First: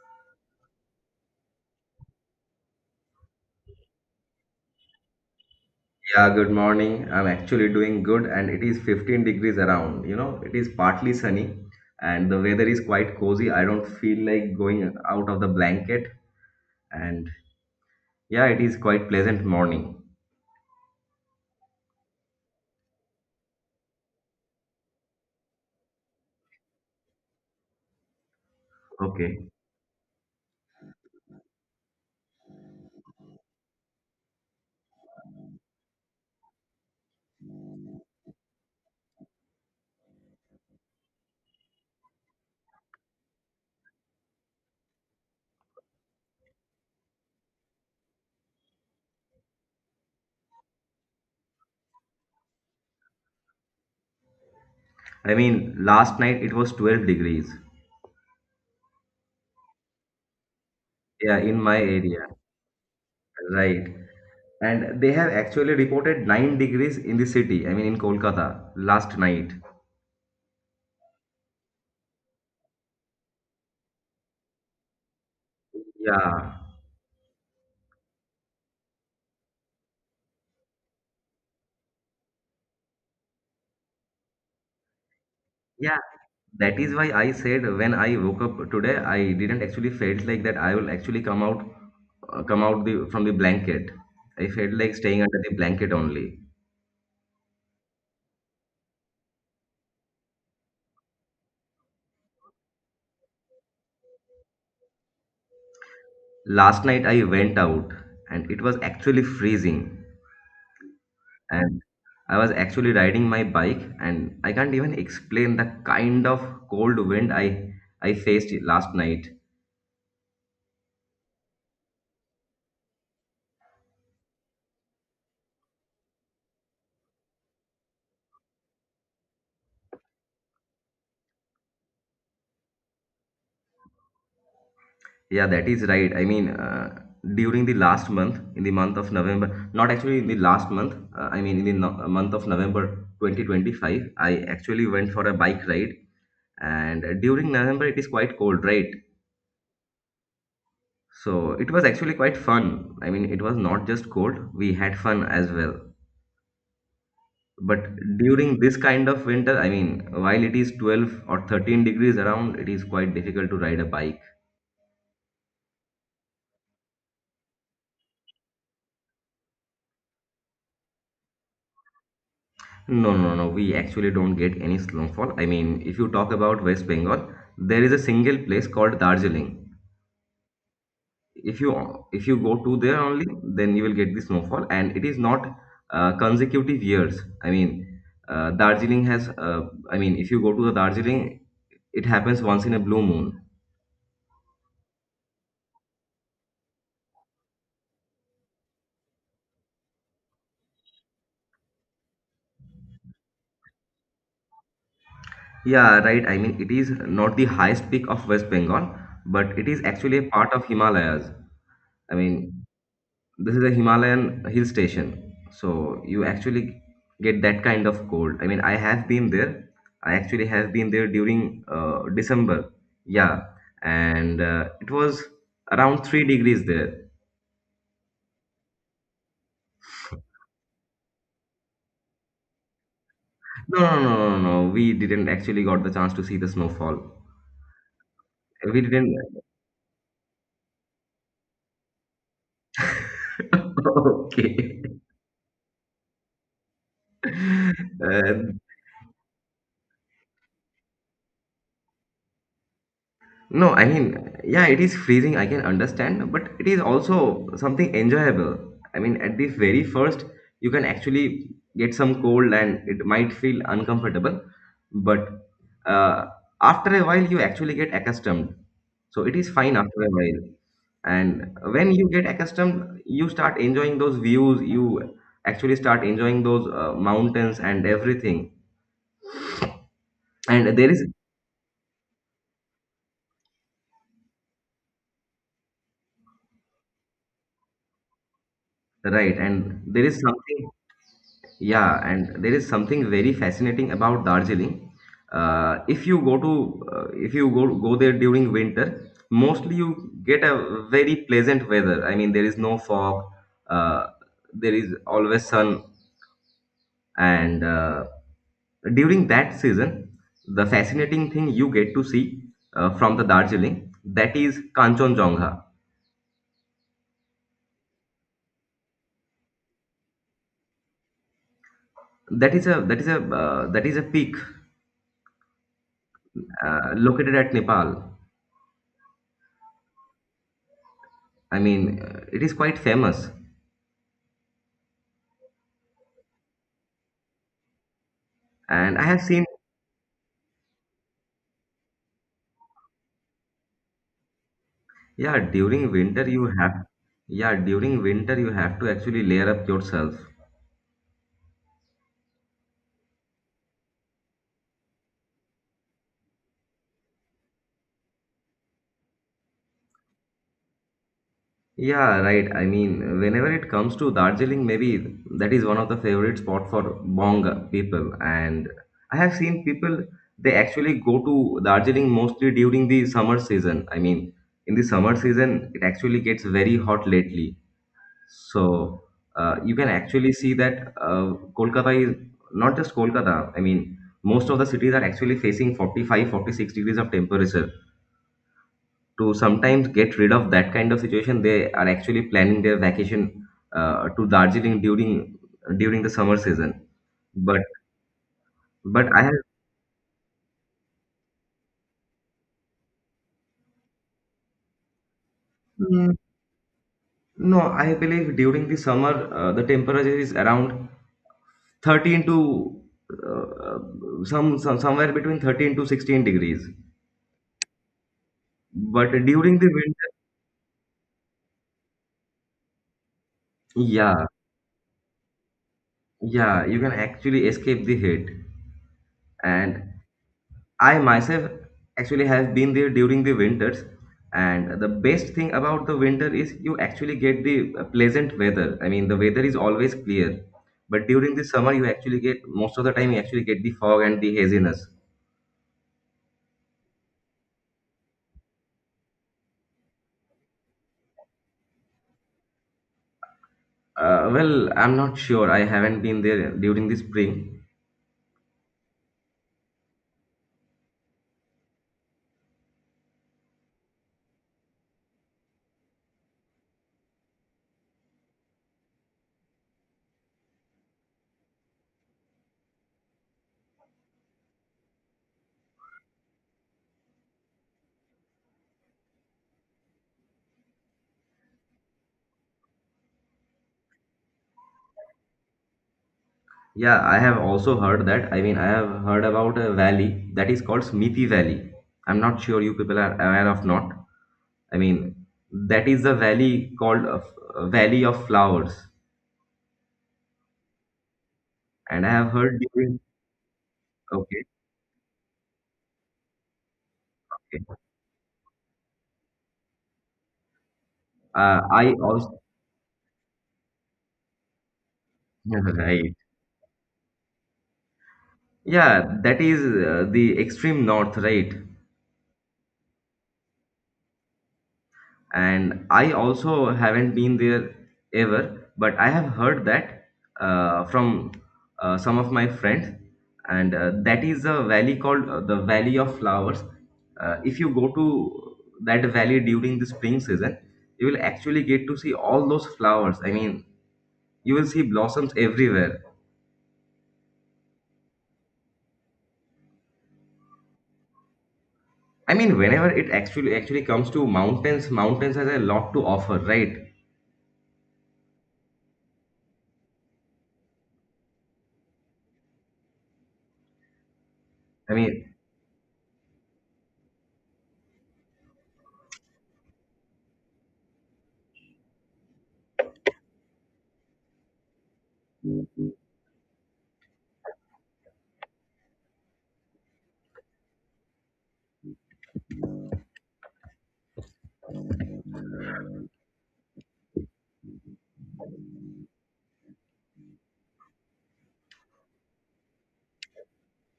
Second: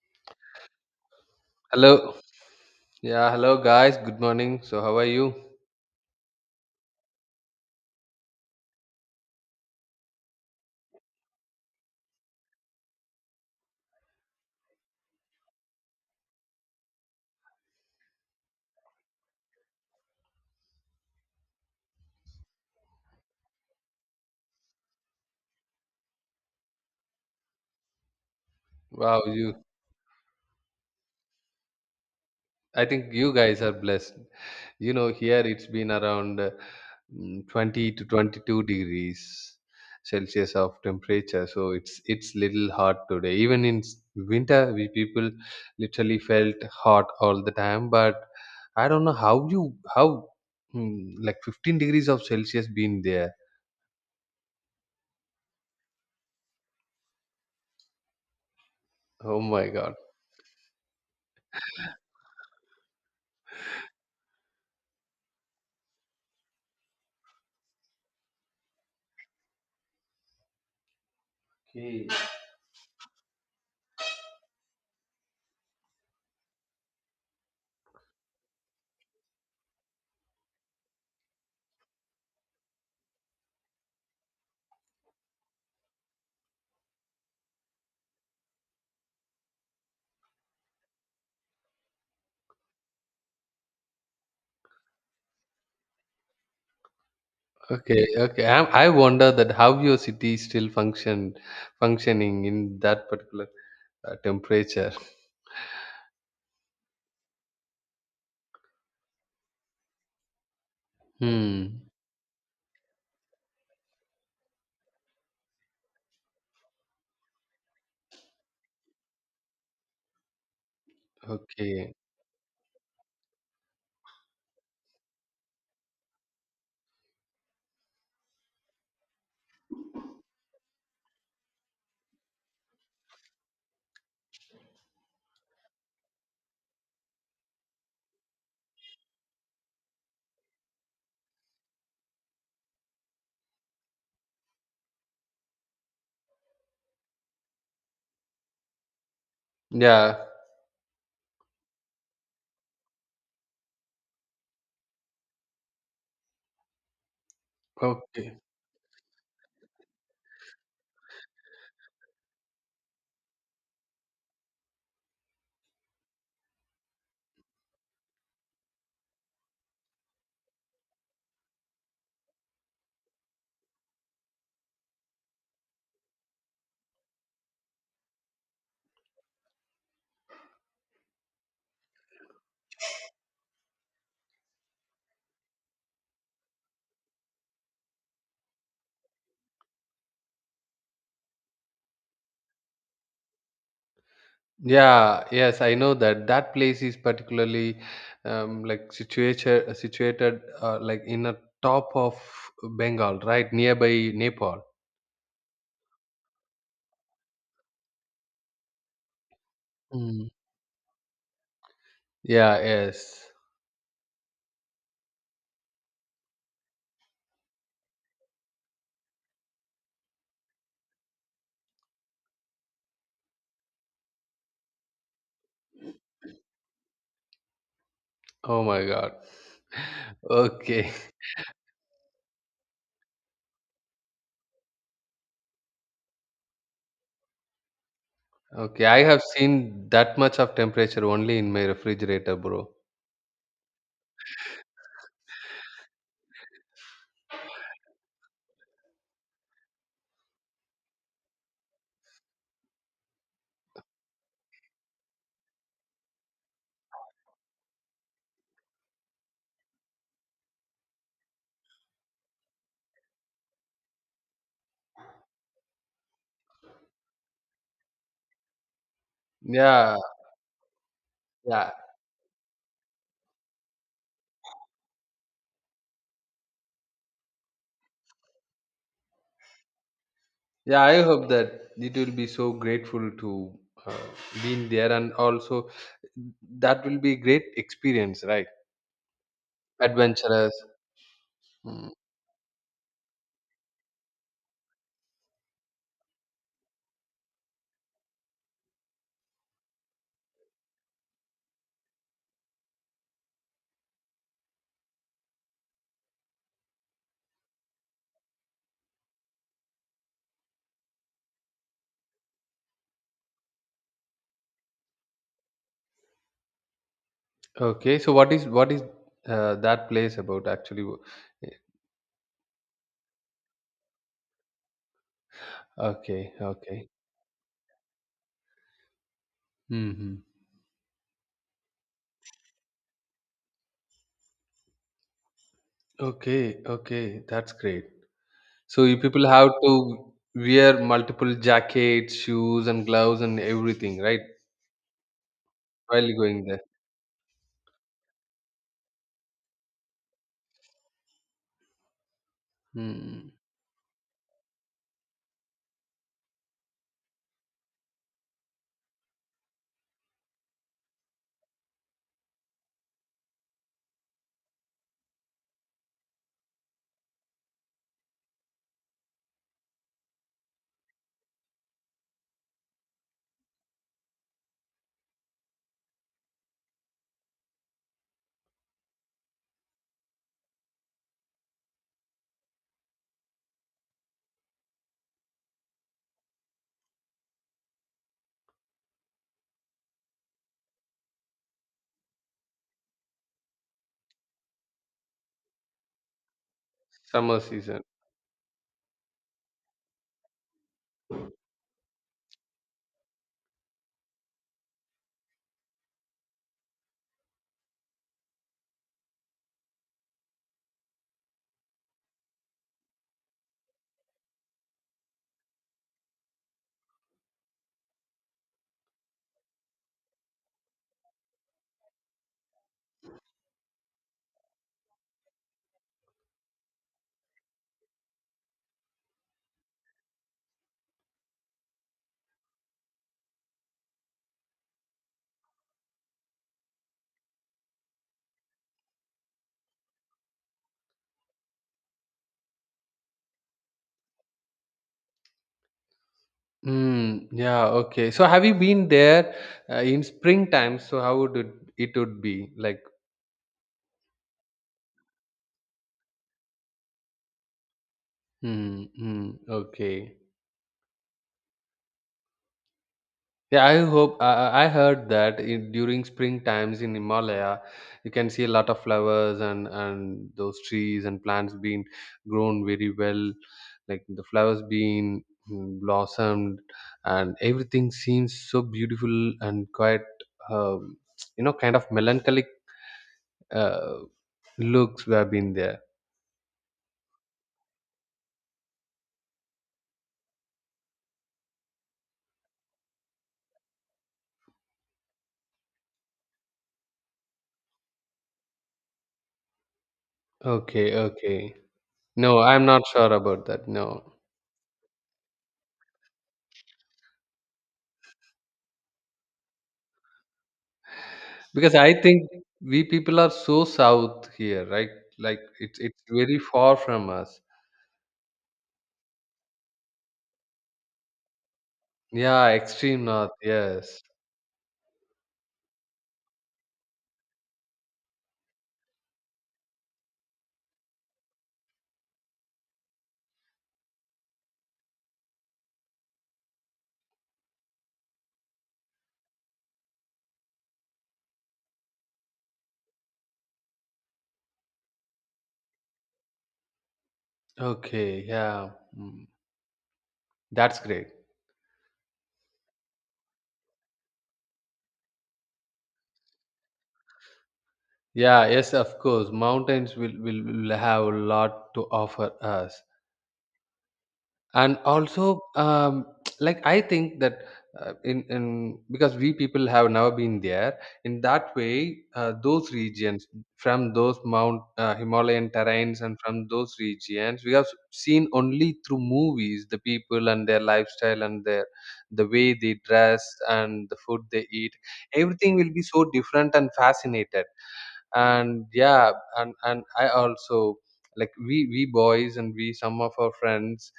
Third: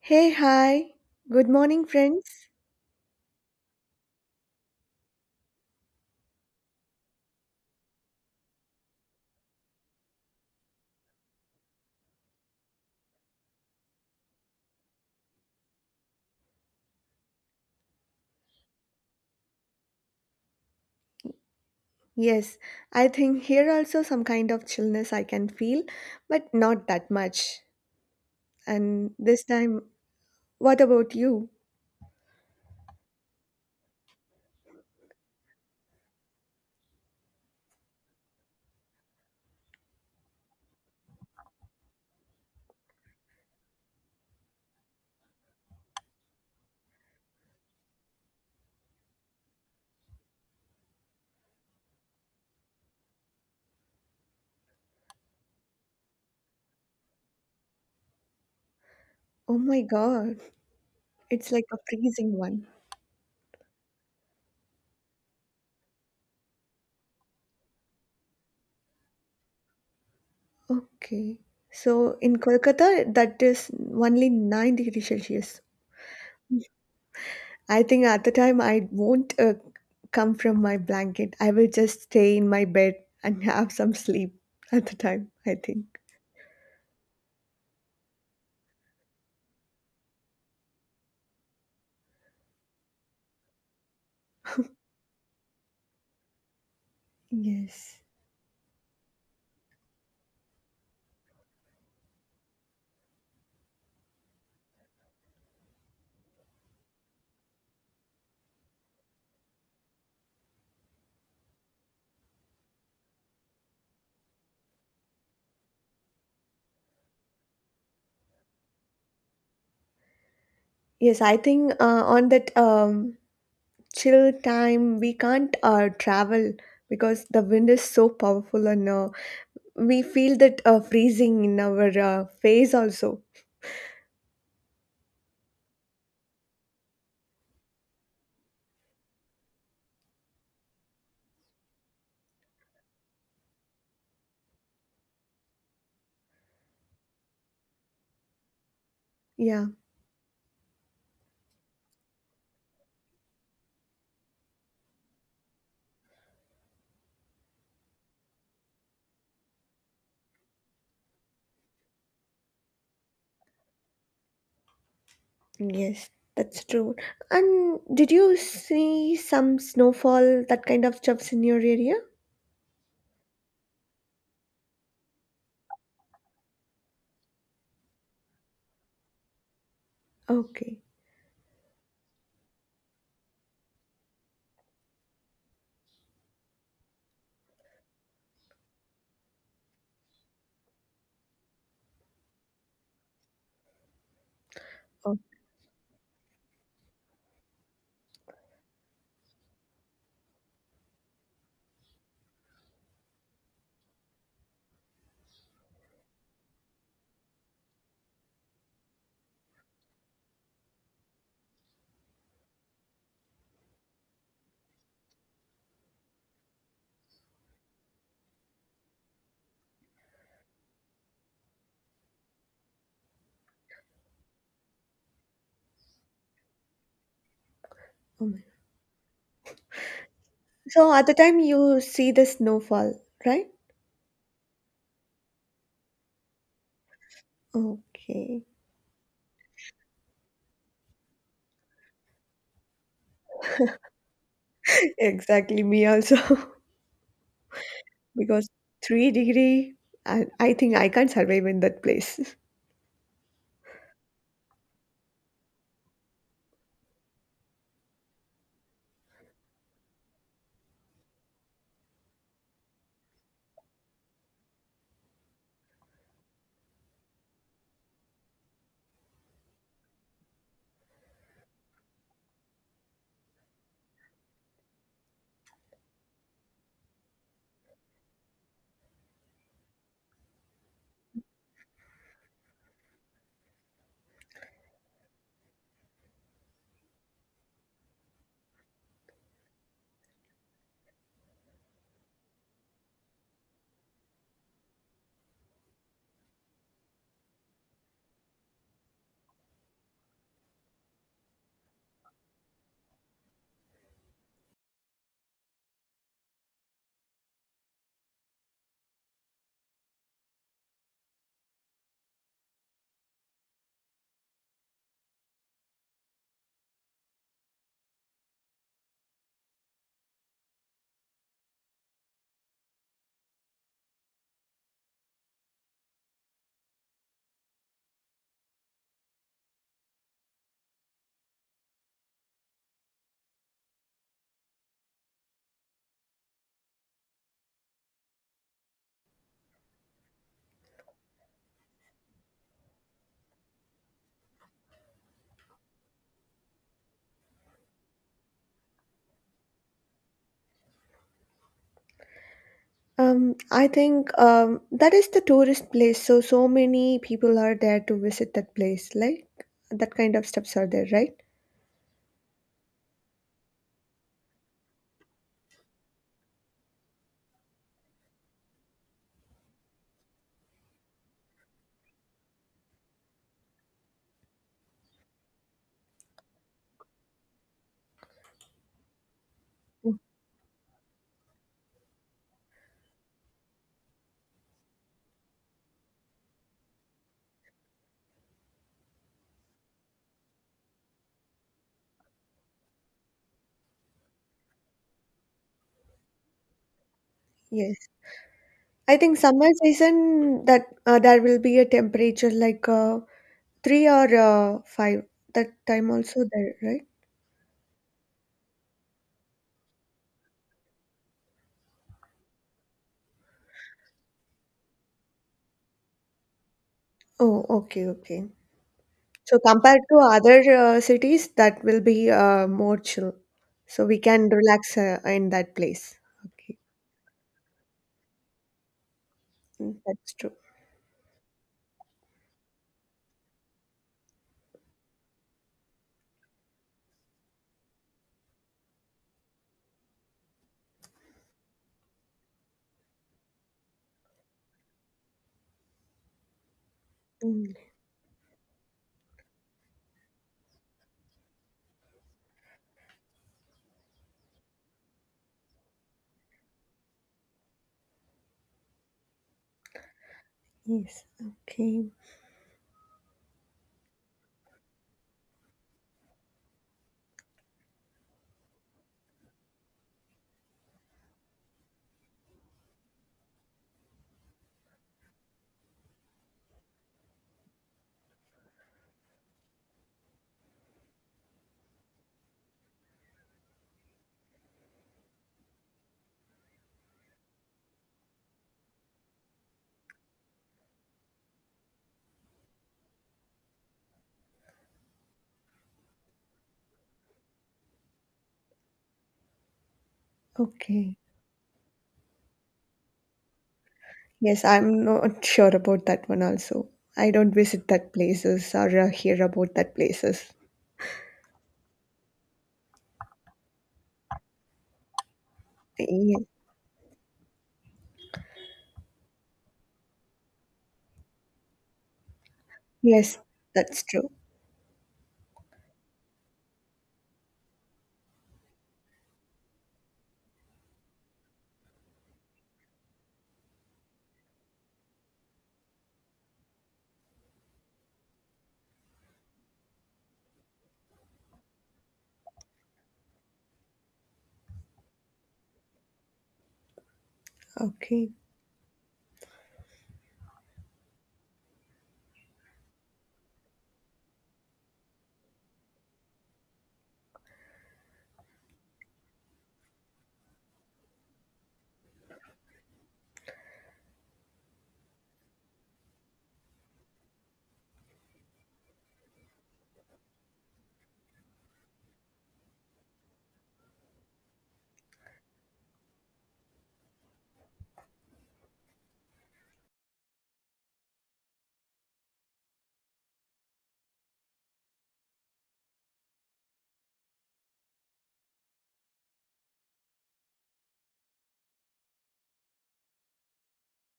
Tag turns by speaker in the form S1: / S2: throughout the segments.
S1: Hey, hi. Good morning,
S2: Hello.
S1: friends.
S2: Yeah, Hello guys. Good morning. So how are you?
S3: Yeah, good morning. I'm actually doing good, and it is 15 degrees around. You know, it is partly sunny, and the weather is quite cozy. I don't feel like going out of the blanket, and yeah, it is quite pleasant morning.
S1: Yes, I think here also some kind of chillness I can feel, but not that much. And
S2: Wow,
S3: Okay.
S1: this
S2: you
S1: time, what about you?
S2: I think you guys are blessed. You know, here it's been around 20 to 22 degrees Celsius of temperature. So it's little hot today. Even in winter, we people literally felt hot all the time, but I don't know how you how mm, like 15 degrees of Celsius been there.
S3: I mean, last night it was 12 degrees.
S2: Oh
S1: Oh
S2: my
S1: my
S2: God.
S1: God,
S3: Yeah,
S1: it's
S3: in
S1: like a
S3: my area,
S1: freezing one.
S3: right. And they have actually reported 9 degrees in the city, I mean, in Kolkata last night.
S1: Okay.
S2: Okay.
S1: So in Kolkata, that is only 9 degrees Celsius.
S3: Yeah.
S1: I think at the time I won't come from my blanket. I will just stay in my bed and have some sleep at the time, I
S3: Yeah,
S1: think.
S3: that is why I said when I woke up today, I didn't actually felt like that I will actually come out the, from the blanket. I felt like staying under the blanket only.
S1: Yes.
S2: Okay, okay. I wonder that how your city still functioning in that particular temperature.
S3: Last night I went out and it was actually freezing, and
S2: Hmm.
S3: I was actually riding my bike, and I can't even explain the kind of cold wind I faced last night.
S1: Yes, I think
S2: Okay.
S1: on that chill time, we can't travel because the wind is so powerful and we feel that freezing in our face also.
S3: Yeah, that is right. I mean, during the last month, in the month of November, not actually in the last month, I mean, in the month of November 2025, I actually went for a bike ride. And during November, it is quite cold, right?
S1: Yeah,
S2: Yeah.
S3: So it was actually quite fun. I mean, it was not just cold, we had fun as well. But
S2: Okay.
S3: during this kind of winter, I mean, while it is 12 or 13 degrees around, it is quite difficult to ride a bike.
S1: yes, that's true. And did you see some snowfall, that kind of stuffs in your area?
S3: No, no, no, we actually don't get any snowfall. I mean, if you talk about West Bengal, there is a single place called Darjeeling.
S1: Okay.
S3: If you go to there only, then you will get the snowfall, and it is not consecutive years. I mean, Darjeeling has. I mean, if you go to the Darjeeling, it happens once in a blue moon.
S1: Oh,
S2: Yeah. Yes, I know that that place is particularly like situated like in a top of Bengal, right nearby Nepal.
S3: Yeah, right. I mean, it is not the highest peak of West Bengal, but it is actually a
S2: Mm.
S3: part of Himalayas. I
S2: Yeah.
S3: mean,
S2: Yes.
S3: this is a Himalayan hill station. So you actually get that kind of cold. I mean, I have been there. I actually have been there during December. Yeah, and it was around 3 degrees there.
S1: oh my.
S2: Oh my God. Okay.
S1: So at the time you see the snowfall, right?
S3: No, no, no, no, no. No, we didn't actually got the chance to see the snowfall.
S1: Okay.
S3: We
S2: Okay. I have
S3: didn't.
S2: seen that much of temperature only in my refrigerator, bro.
S3: Okay.
S1: Exactly, me also. Because
S3: Uh,
S1: 3 degree, I think I can't survive in that place.
S3: No, I mean, yeah, it is freezing, I can understand, but it is also something enjoyable. I mean, at the very first, you can actually get some cold and it might feel uncomfortable, but uh, after a while, you actually get accustomed. So it is fine
S2: Yeah,
S3: after a while. And
S2: yeah,
S3: when you get accustomed, you start enjoying those views, you actually start enjoying those mountains and everything. And
S2: yeah.
S3: there
S2: I
S3: is,
S2: hope that it will be so grateful to uh, being there, and also that will be great experience, right?
S3: right, and there is
S2: Adventurous.
S3: something.
S2: Mm.
S3: Yeah, and there is something very fascinating about Darjeeling. If you go to, if you go there during winter, mostly you get a very pleasant weather. I mean, there is no fog. Uh, there is always sun, and during that season, the fascinating thing you get to see from the Darjeeling, that is Kanchenjunga.
S2: Okay, so what is that place about actually?
S3: That is a that is a that is a peak
S2: Okay, okay.
S3: located at Nepal.
S2: Hmm.
S3: I mean, it is quite famous.
S2: Okay, okay. That's great. So you
S3: And I have
S2: people
S3: seen,
S2: have to wear multiple jackets, shoes, and gloves and everything, right?
S3: yeah, during
S2: While
S3: winter you
S2: going there.
S3: have, yeah, during winter you have to actually layer up yourself.
S2: Hmm.
S1: I think that is the tourist place. So many people are there to visit that place. Like that kind of steps are there, right?
S3: Yeah, right. I mean, whenever it comes to Darjeeling, maybe that is one of the favorite spot for Bong people. And I have seen people, they actually go to Darjeeling mostly during the summer season. I mean, in the summer season, it actually gets very hot lately. So you can
S1: Mm.
S3: actually see that Kolkata is not just Kolkata. I mean, most of the cities are actually facing 45, 46 degrees of temperature. To sometimes get rid of that kind of situation, they are actually planning their vacation to Darjeeling during the summer season.
S2: Summer
S3: But
S1: Yes.
S2: season.
S1: I
S3: but
S1: think
S3: I have.
S1: summer season that there will be a temperature like three or five. That time
S3: Mm,
S1: also there, right?
S3: no, I believe during the summer the temperature is around 13 to uh, some somewhere between 13 to 16 degrees.
S1: Oh, okay, okay.
S3: But
S1: So
S3: during the
S1: compared to
S3: winter,
S1: other cities, that will be more chill. So we
S3: yeah,
S1: can relax in that place. Okay.
S3: yeah, you can actually escape the heat.
S1: Mm,
S3: And
S1: that's true.
S3: I myself actually have been there during the winters. And the best thing about the winter is you actually get the pleasant weather. I mean, the weather is always clear. But during the summer, you actually get most of the time, you actually get the fog and the haziness.
S2: Mm,
S1: Mm,
S2: yeah, okay. So have you been there in springtime? So how would it would be like?
S3: Well, I'm not sure. I haven't been there during the spring.
S2: Mm, mm, okay.
S1: yes. Okay.
S2: Yeah, I hope I heard that during spring times in Himalaya, you can see a lot of flowers and those trees and plants being grown very well, like the flowers being blossomed, and everything seems so beautiful and quite um, kind of melancholic uh, looks we have been there.
S3: Yeah, I have also heard that. I mean, I have heard about a valley that is called Smithy Valley. I'm not sure you people are aware of not. I mean, that is a valley called a Valley of Flowers,
S2: Okay,
S1: Okay.
S2: okay.
S3: and I have
S2: No,
S3: heard
S2: I'm not
S3: during,
S2: sure about that. No,
S3: okay,
S1: Yes, I'm not sure about that one also. I don't visit
S3: okay.
S1: that places or hear about that places.
S2: because
S3: I
S2: I think
S3: also.
S2: we people are so south here, right? Like it's
S3: Right.
S1: Yes,
S2: very far from us.
S3: Yeah, that is the extreme north, right?
S2: Yeah, extreme
S1: yes,
S2: north.
S1: that's
S2: Yes.
S1: true.
S3: And I also haven't been there ever, but I have heard that from some of my friends, and that is a valley called the Valley of Flowers. If you go to that valley during the spring season, you will actually get to see all those flowers. I mean, you will see blossoms everywhere.
S1: Okay.
S2: Okay. Yeah. Mm, that's great.
S3: I mean, whenever it actually comes to mountains, mountains has a lot to offer, right?
S2: Yeah. Yes. Of course, mountains will will have a lot to offer us. And
S3: I mean,
S2: also like I think that in because we people have never been there in that way those regions from those mount Himalayan terrains and from those regions we have seen only through movies the people and their lifestyle and their the way they dress and the food they eat everything will be so different and fascinated and yeah and I also like we boys and we some of our friends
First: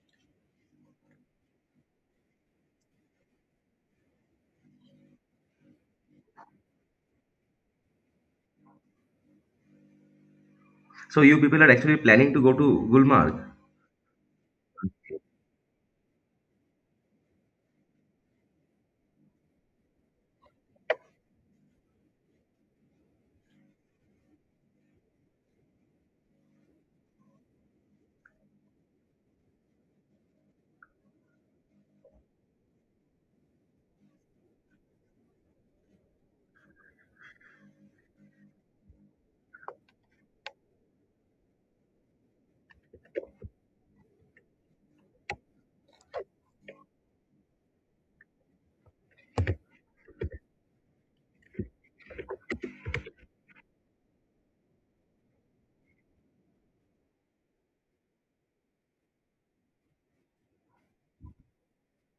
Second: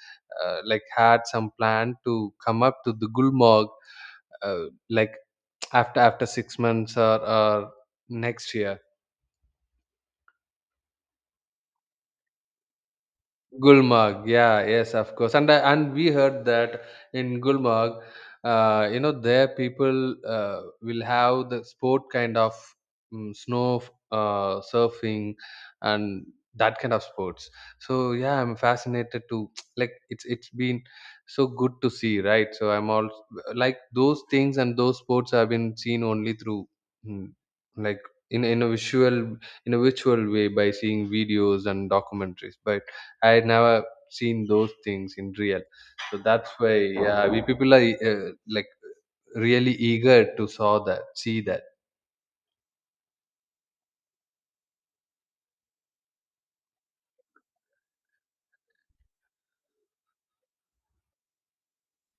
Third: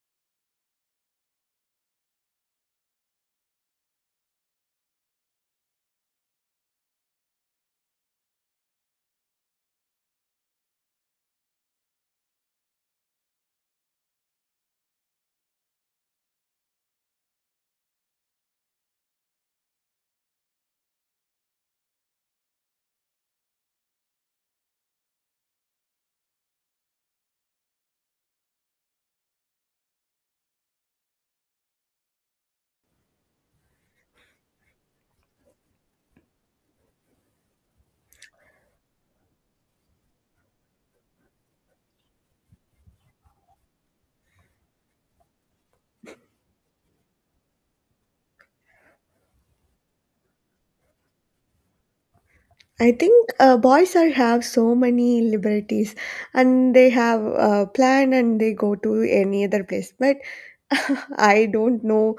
S2: like had some plan to come up to the Gulmarg uh, like after 6 months or next year.
S3: so you people are actually planning to go to Gulmarg.
S2: Gulmarg, yeah, yes, of course, and we heard that in Gulmarg, you know, there people will have the sport kind of snow surfing and that kind of sports. So yeah, I'm fascinated to like it's been so good to see, right? So I'm all like those things and those sports have been seen only through mm, like in in a visual in a visual way by seeing videos and documentaries, but I had never seen those things in real. So that's why yeah, we people are like really eager to see that.
S1: I think boys are have so many liberties and they have a plan and they go to any other place. But I don't know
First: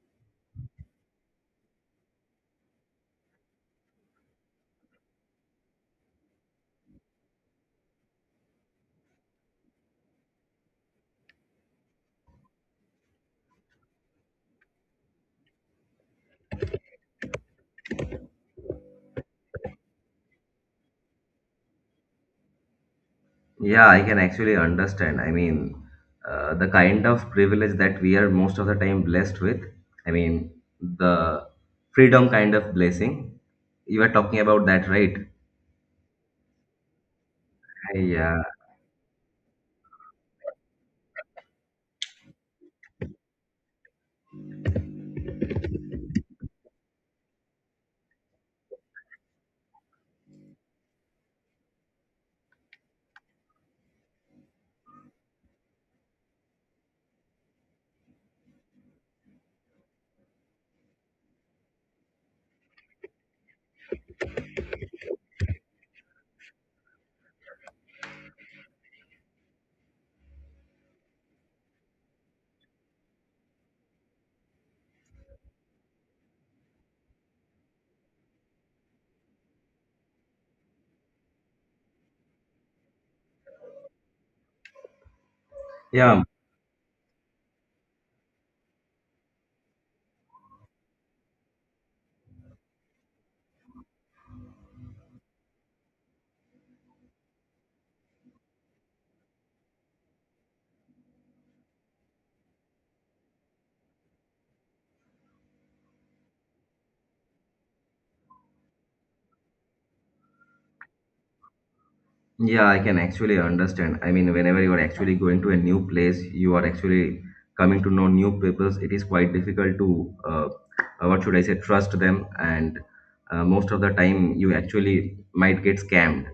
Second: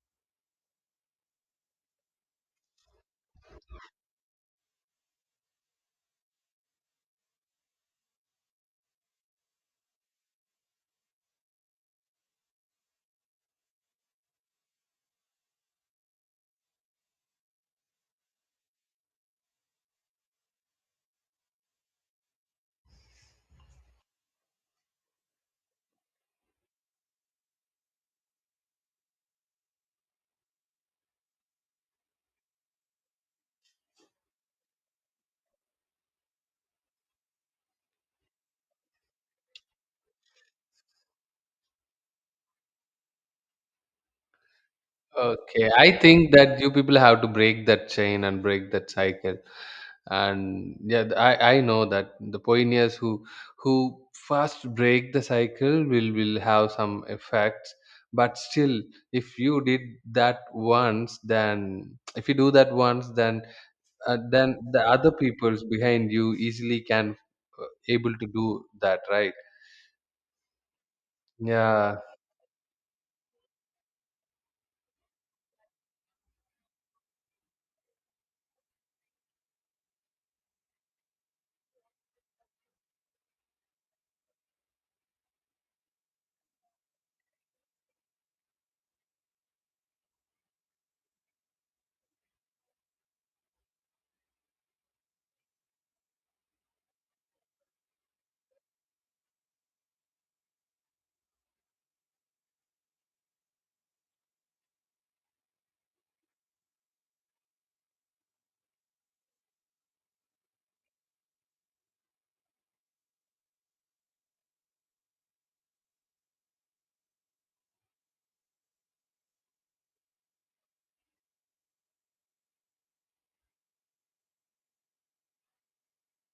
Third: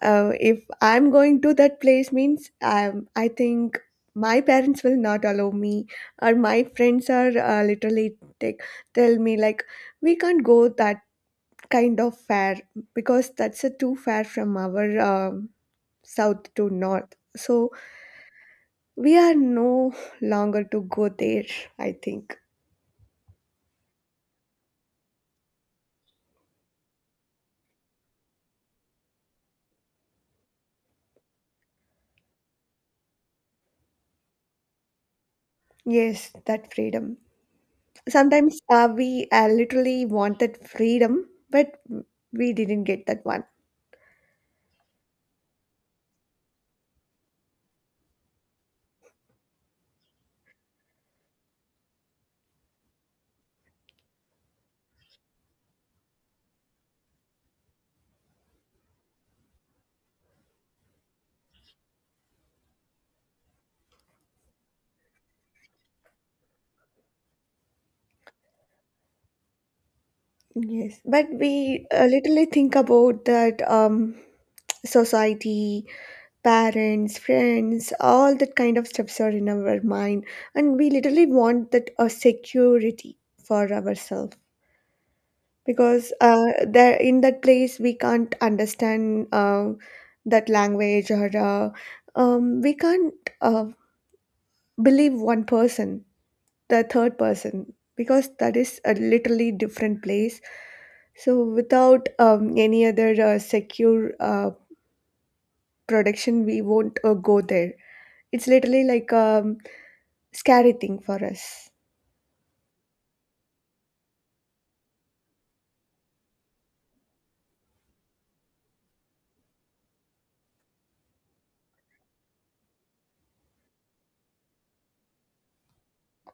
S1: if I'm going to that place means I think my parents will not allow me or my friends are tell me like we can't go that kind of fair because that's a too far from our south to north, so we are no longer to go there, I think.
S3: Yeah, I can actually understand. I mean, the kind of privilege that we are most of the time blessed with, I mean, the freedom kind of blessing. You were talking about that, right?
S1: Yes, that freedom,
S3: Yeah.
S1: sometimes we literally want that freedom, but we didn't get that one.
S2: Okay, I think that you people have to break that chain and break that cycle. And yeah, I know that the pioneers who first break the cycle will have some effects. But still, if you did that once, then if you do that once, then the other peoples behind you easily can able to do that, right?
S1: Yes, but we
S2: Yeah,
S1: literally think about that society, parents, friends, all that kind of stuffs are in our mind, and we literally want that security for ourselves because
S3: Yeah,
S1: there in that place we can't understand that language or we can't uh, believe one person, the third person, because that is a literally different place. So without any other secure protection, we won't go there. It's literally like scary thing for us.
S3: yeah, I can actually understand. I mean, whenever you are actually going to a new place, you are actually coming to know new peoples. It is quite difficult to, what should I say, trust them. And most of the time, you actually might get scammed.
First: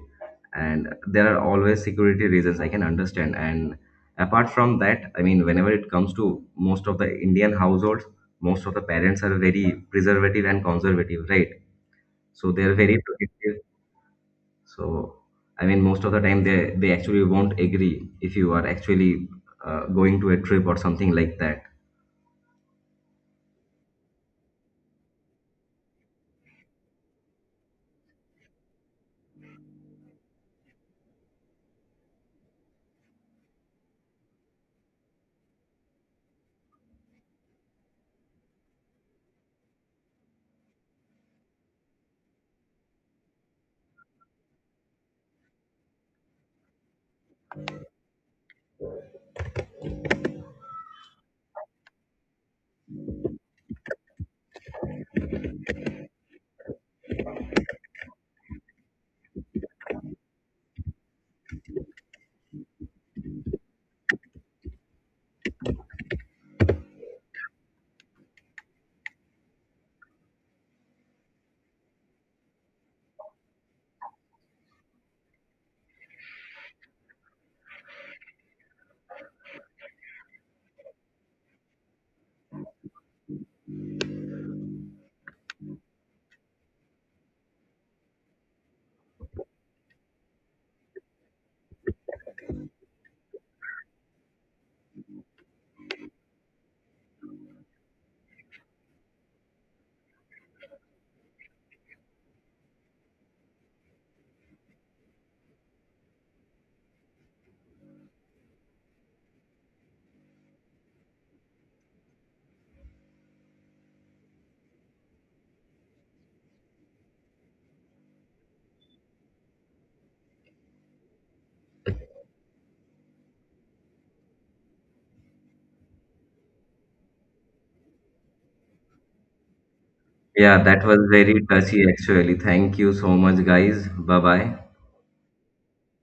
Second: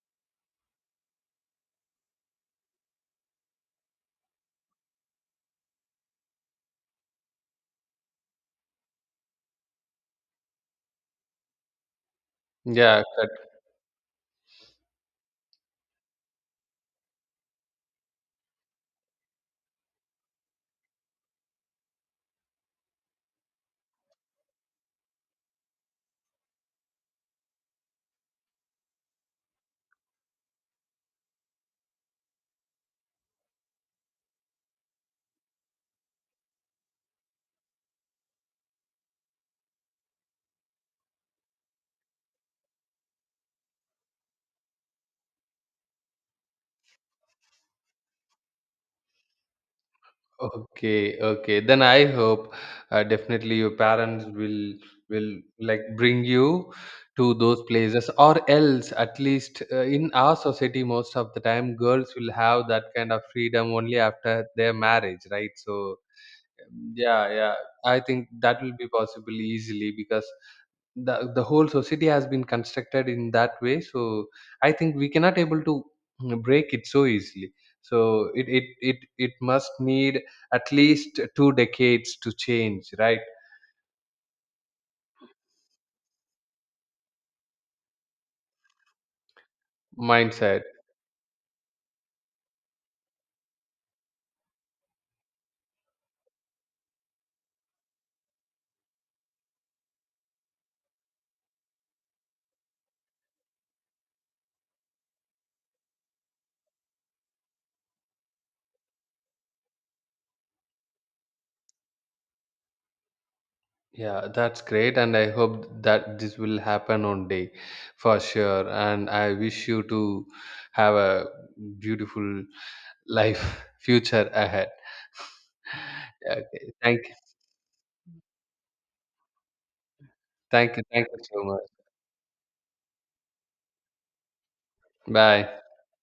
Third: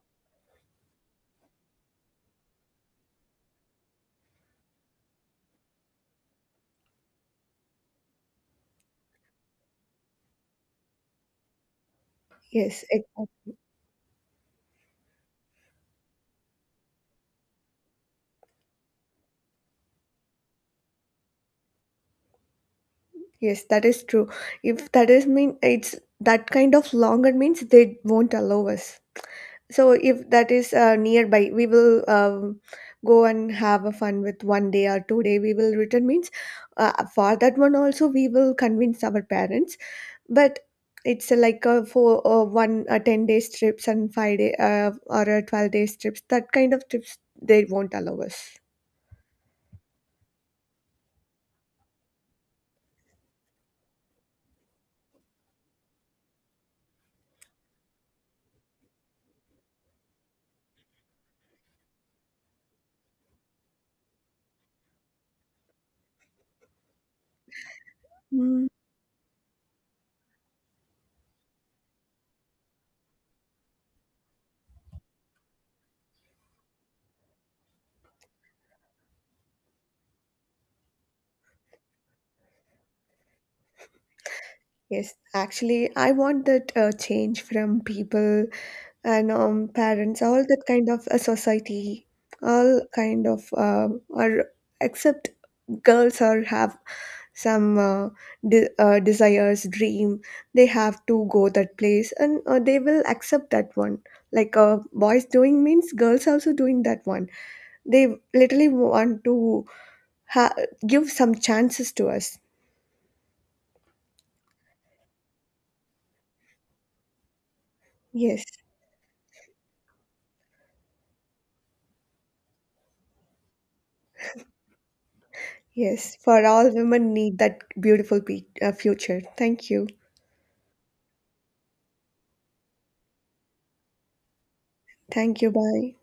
S3: And there are always security reasons. I can understand. And apart from that, I mean, whenever it comes to most of the Indian households, most of the parents are very preservative and conservative, right? So they're
S1: Yes,
S3: very
S2: yeah, cut.
S1: exactly.
S3: protective. So I mean most of the time they actually won't agree if you are actually going to a trip or something like that.
S1: Yes, that is true. If that is mean, it's that kind of longer means they won't allow us. So if that is nearby, we will go and have a fun with one day or 2 day we will return means for that one also we will convince our parents, but it's like a four one 10 days trips and five day or a 12 days trips, that kind of trips they won't allow us.
S2: Okay, okay, then I hope definitely your parents will will like bring you to those places, or else at least in our society most of the time girls will have that kind of freedom only after their marriage, right? So yeah, yeah, I think that
S1: Mm.
S2: will be possible easily, because the whole society has been constructed in that way. So I think we cannot able to break it so easily. So it must need at least two decades to change, right?
S1: Yes, actually, I want that change from people and parents, all
S2: Mindset.
S1: that kind of a society, all kind of or except girls or have some desires, dream, they have to go that place and they will accept that one. Like boys doing means girls also doing that one. They literally want to ha- give some chances to us.
S2: Yeah, that's great, and I hope that this will happen one day for
S1: Yes,
S2: sure, and I wish you to have a beautiful life future ahead.
S1: yes. For
S2: Okay,
S1: all
S2: thank
S1: women
S2: you.
S1: need that beautiful future. Thank you.
S3: Yeah,
S2: Thank
S3: that
S2: you,
S3: was
S2: thank you
S3: very
S2: so much.
S3: touchy actually. Thank you so much, guys. Bye bye.
S1: Thank
S2: Bye.
S1: you. Bye.